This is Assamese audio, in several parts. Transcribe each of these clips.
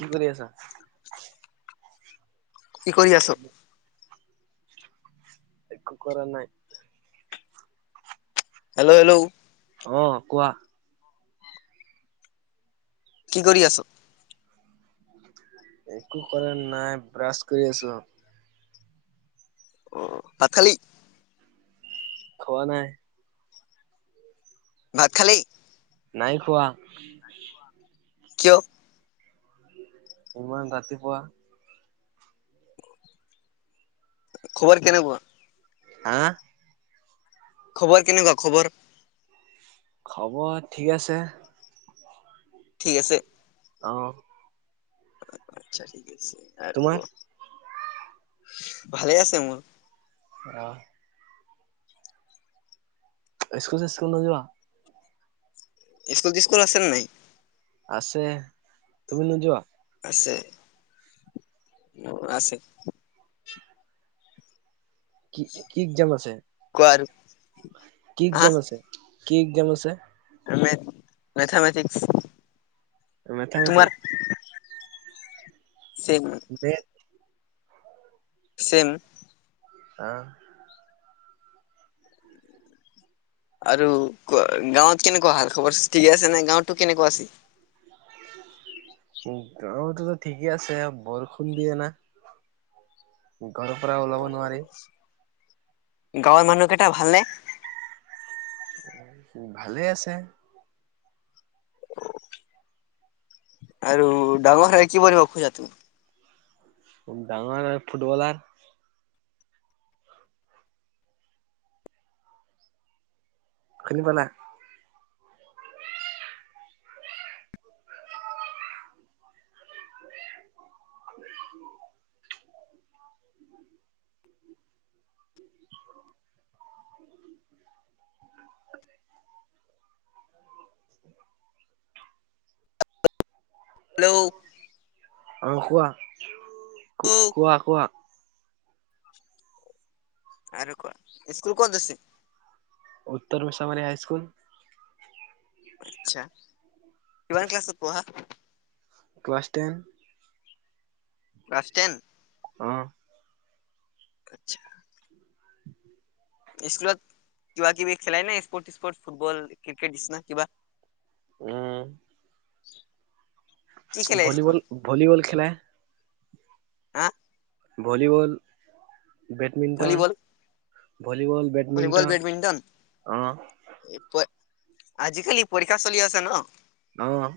কি কৰি আছা? কি কৰি আছ? একো কৰা নাই। Hello, hello. অ', কোৱা। কি কৰি আছ? একো কৰা নাই। ব্ৰাছ কৰি আছো। ভাত খালি? খোৱা নাই। ভাত খালী? নাই খোৱা। কিয়? ইমান ৰাতিপুৱা! খবৰ কেনেকোৱা? হা'। খবৰ কেনেকুৱা? খবৰ। খবৰ ঠিক আছে। ঠিক আছে। আহ। তোমাৰ? [unintelligible] ভালে আছে মোৰ। অ'। স্কুল চস্কুল নযোৱা? ইস্কুল চিস্কুল আছেনে নাই। আছে। তুমি নোযোৱা? আছে। কি কি একজাম আছে? কোৱা আৰু। কি একজাম আছে? কি এক্জাম আছে? মে মেথেমেটিক্স। মেথামেথিক। চিগ। Math, chem. আ। আৰু গাঁৱত কেনেকুৱা হা খবৰ ঠিকে আছে নে, গাঁৱত কেনেকুৱা আছে। গাঁৱত ঠিকে আছে বৰষুণ দিয়ে না। ঘৰৰ পৰা ওলাব নোৱাৰি। গাঁৱৰ মানুহ কেইটা ভালনে? ভালেই আছে। আৰু ডাঙৰ হ'লে কি বনিব খোজা তুমি? ডাঙৰ আৰু ফুটবলাৰ। খিনিব নাই। হেল্ল'। অ', কোৱা, কোৱা কোৱা। আৰু কোৱা? স্কুল ক'ত আছে? উত্তৰ মিছামাৰী হাইস্কুল। আচ্ছা, কিমান ক্লাছত পঢ়া? ক্লাছ তেন। ক্লাছ তেন। অহ'। আচ্ছা। [inaudible] স্কুলত কিবা কিবি খেলে নে স্প'ৰ্টচ স্প'ৰ্ট ফুটবল ক্ৰিকেট নিছিনা কিবা? উম। [inaudible] ভলীবল, স্কুলত ভলীবল খেলে। হা? Volleyball badminton volleyball volleyball, volleyball, badminton badminton অ' এই পে আজিকালি পৰীক্ষা চলি আছে ন? অ'।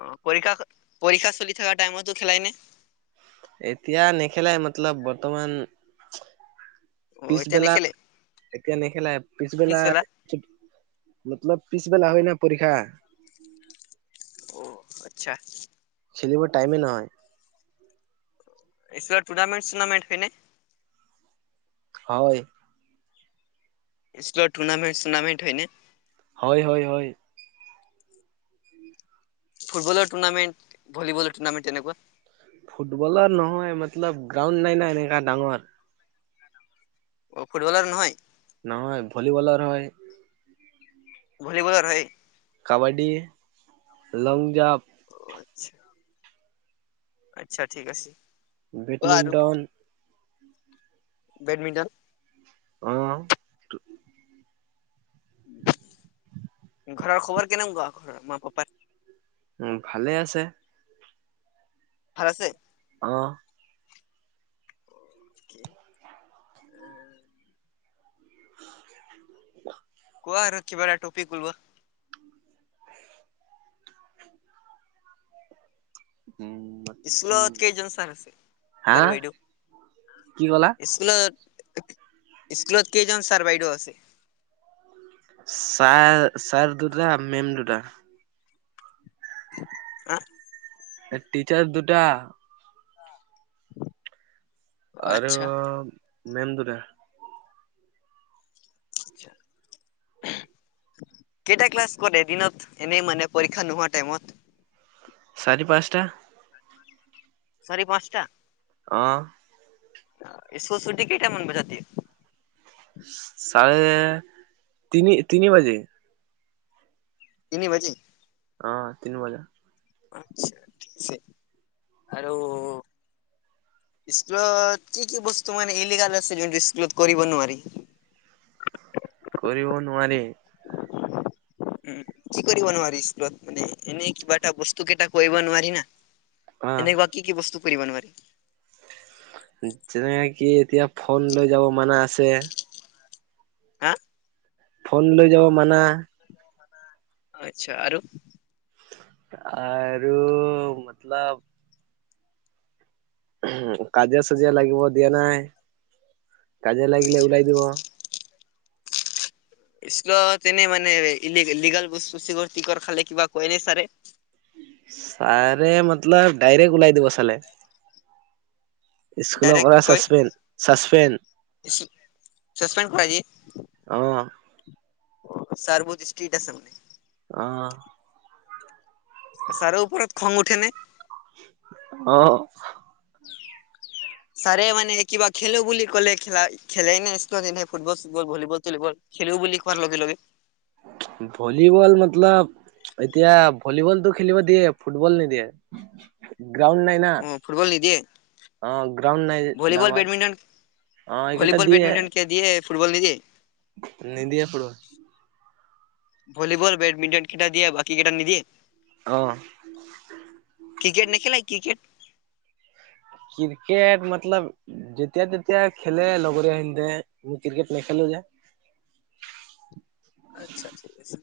অ পৰীক্ষা পৰীক্ষা চলি থাকা টাইমতো খেলাই নে? এতিয়া নেখেলাই মতলব বৰ্তমান অ এতিয়া পিছবেলা, নেখেলে এতিয়া নেখেলাই পিছবেলা মতলব পিছবেলা হয় না পৰীক্ষা। অঁ আচ্ছা। খেলিব টাইমেই নহয়। পিছত টুৰ্ণামেণ্ট চুৰ্নামেণ্ট হয়নে? হয়। স্কুলত টুৰ্ণামেণ্ট চুৰ্নামেণ্ট হয় নে? হয়, হয়, হয়। ফুটবলৰ টুৰ্নামেণ্ট ভলীবলৰ টুৰ্নামেণ্ট তেনেকুৱা ফুটবলৰ নহয়, মতলব গ্ৰাউণ্ড নাই নাই এনেকা ডাঙৰ। অ' ফুটবলৰ নহয়? নহয়, ভলীবলৰ হয়। ভলীবলৰ হয়। কাবাডি, লং জাম্প আত্ছা। আচ্ছা ঠিক আছে। কোৱা আৰু বেডমিন্টন বেডমিণ্টন? অহ। তো ঘৰৰ খবৰ কেনেকোৱা ঘৰৰ মা পাপাৰ? উম ভালে আছে। ভাল আছে? অহ। [inaudible] [unintelligible] কোৱা আৰু কিবা এটা টপিক উলোৱা। উম স্কুলত কেইজন ছাৰ আছে হা ছাৰ বাইদেউ কি ক'লা? ইস্কুলত স্কুলত কেইজন ছাৰ বাইদেউ আছে? ছাৰ ছাৰ দুটা মেম দুটা। হা এ টিচাৰচ্ দুটা। [inaudible] আৰু আচ্ছা। মেম দুটা। [inaudible] কেইটা ক্লাছ কৰে এদিনত এনেই মানে পৰীক্ষা নোহোৱা টাইমত? চাৰি পাঁচটা। চাৰি পাঁচটা। অ', ক চুটি কেইটা মান বজাত দিয়ে? চাৰে তিনি তিনি বাজি। তিনি বাজি অ', তিনি বজা। আচছাছে আৰু স্কুলত কি কি বস্তু মানে ইলিগাল আছে যোনটো স্কুলত কৰিব নোৱাৰি? কৰিব নোৱাৰি। উম কি কৰিব নোৱাৰি স্কুলত মানে, এনেই কিবা এটা বস্তু কেইটা কৰিব নোৱাৰি না। অহ এনেকুৱা কি কি বস্তু কৰিব নোৱাৰি? যেনেকে এতিয়া ফন লৈ যাব মানা আছে। হ। ফোন লৈ যাব মানা। আচ্ছা আৰু? আৰু মতলব। কাজিয়া চাজিয়া লাগিব দিয়া নাই। কাজিয়া লাগিলে আচ্ছা ওলাই দিব স্কুলত এনেই মানে ইলি লিগল বস্তু চিকৰ টিকৰ খালে কিবা কয় নে চাৰে? ছাৰে মতলব ডাইৰেক্ট ওলাই দিব চালে। স্কুল ডাইৰেক্ট পৰা কয় চাচপে চাছপেন চাচপেণ্ড কৰাই দিয়ে। চাৰবত ষ্ট্ৰ্ৰীট আছে মানে। আহ। ছাৰৰ ওপৰত খং উঠে নে? অ', ছাৰে মানে কিবা খেলো বুলি ক'লে খেলাই খেলেই নে স্কুলত এনে ফুটবল চুটবল ভলীবল চলিবল। খেলেও বুলি কোৱাৰ লগে লগে। ভলীবল মতলব এতিয়া ভলীবলতটো খেলিব দিয়ে ফুটবল নিদিয়ে। গ্ৰাউণ্ড নাই না। অ ফুটবল নিদিয়ে অ', গ্ৰাউণ্ড নাই যে ভলীবল ডাঙৰ। বেডমিণ্টন অ এইকেইটা ভলীবল, দিয়ে বেডমিণ্টন ক দিয়ে ফুটবল নিদিয়ে। নিদিয়ে প ভলীবল বেডমিণ্টন কেইটা দিয়ে বাকী কেইটা নিদিয়ে। আহ। Cricket নেখেলায় cricket? ক্ৰিকেট মতলব যেতিয়া তেতিয়া খেলে লগৰীয়া সে মই ক্ৰিকেট নেখেলো যে। [inaudible] আচ্ছাঠিক আছে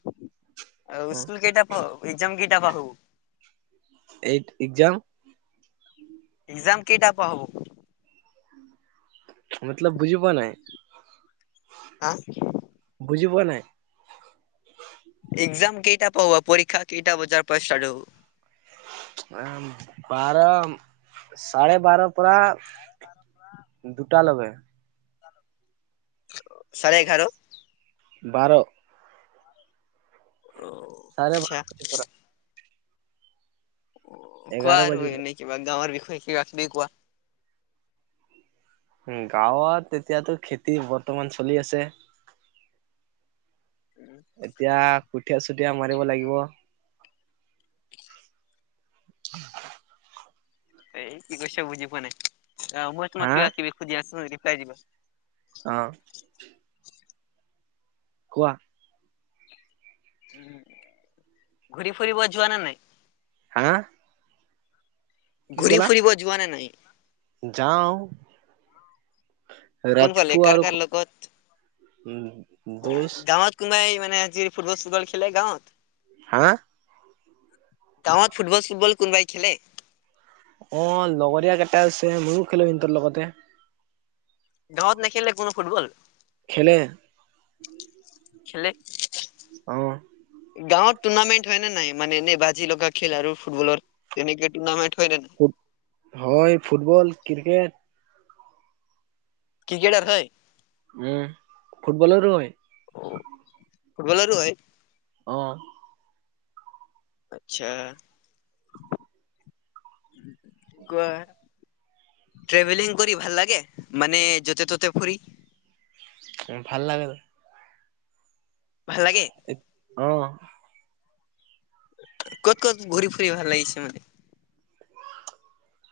স্কুল কেইটা পৰা একজাম উটা বাহু এইট একজাম। এক্সাম কেইটা পা হ'ব? মতলব বুজি পোৱা নাই। হা। [inaudible] কেইটা পৰা হ'ব পৰীক্ষা কেইটা বজাৰ পৰা ষ্টাৰ্ট হ'ব? উ বাৰ চাৰে বাৰ পৰা। দুটা লগাই। চাৰে এঘাৰ। বাৰ অঁ চাৰে বাৰ আচ্ছা। বজাৰ পৰা কোৱা এঘাৰ আৰু বাজিলে এনেই কিবা গাঁওৰ বিষয়ে কিবা কিবি কোৱা। উম গাঁৱত এতিয়াতো খেতি বৰ্তমান চলি আছে এতিয়া কুঠিয়া চুতিয়া মাৰিব লাগিব। [inaudible] এই কি কৈ বুজি পোৱা নাই, মই তোমাক হা কিবা কিবি সুধি আছো ৰিপ্লাই দিবা অহ কোৱা। ঘূৰি ফুৰিব যোৱা নে নাই? হা ঘূৰি ফুৰিব যোৱা নে নাই? যাওঁ। কোন ফালে? কাৰ - কাৰ লগত- দোষ গাঁৱত কোনবাই মানে আজি ফুটবল - ছুটবল খেলে গাঁৱত? হা? গাঁৱত ফুটবল - ছুটবল কোনবাই খেলে? অ' লগৰীয়া কেইটা আছে, ময়ো খেলো হেন্তৰ লগতে। গাঁওত নেখেলে কোনো ফুটবল। খেলে। খেলে। অহ। গাঁৱত টুৰ্ণামেণ্ট হয় নে নাই মানে এনেই বাজি লগা খেল আৰু ফুটবলৰ তেনেকে টুৰ্ণামেণ্ট। হয় নে নাই ফুট হয় ফুটবল ক্ৰিকেট। ক্ৰিকেটাৰ হয়। উম ফুটবলাৰো হয়। অ ফুটবলাৰো হয়। অ। আচ্ছা, কোৱা। ট্ৰেভেলিং কৰি ভাল লাগে মানে য'তে ত'তে ফুৰি। ভাল লাগে। ভাল লাগে অ'। ক'ত - ক'ত ঘূৰি ফুৰি ভাল লাগিছে মানে?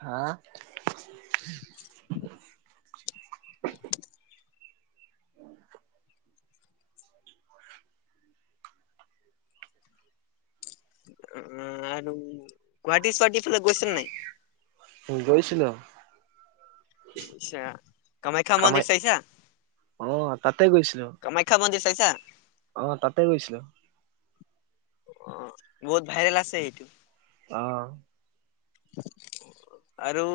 হা? আৰু গোৱাটি - ছুৱাটি ফালে গৈছেন নাই? গৈছিলো। ছা কামাখ্যা কামাই মন্দিৰ চাইছা? অ তাতে গৈছিলো। ছা? অ তাতে গৈছিলো। অ' বহুত ভাইৰেল আছে সেইটো। অ'। আৰু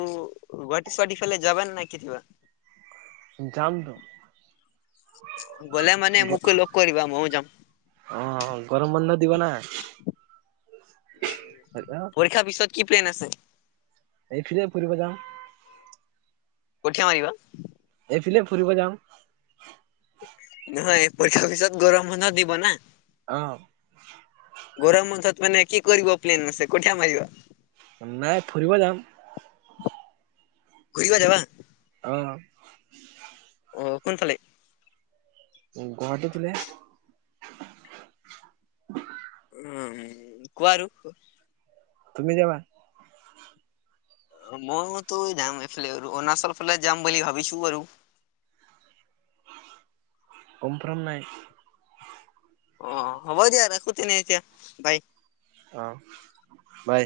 গুৱাটী-চুৱাটীৰ ফালে যাবান নাই কেতিয়াবা? জামটো। গ'লে মানে মোকো লগ কৰিবা, ময়ো যাম। অ' গৰম বন্ধ দিব না। পৰীক্ষাৰ পিছত কি প্লেন আছে? এইফিলে ফুৰিব যাম। কঠিয়া মাৰিবা? এইফিলে ফুৰিব যাম। নহয়, পৰীক্ষাৰ পিছত গৰম বন্ধ দিব না। আহ। গৰম বন্ধত মানে কি কৰিব প্লেন মছে কঠিয়া মাৰিবা? নাই ফুৰিব যাম। ঘূৰিব যাবা। অ'। অ কোনফালে? উম গুৱাহাটী খোলে? উম কোৱা আৰু। তুমি যাবা? মইতো যাম এইফালে অৰুণাচল ফালে যাম বুলি ভাবিছো আৰু। কনফ্ৰাম নাই। অ হ'ব দিয়া ৰাখো তেনে এতিয়া বাই। অ', বাই।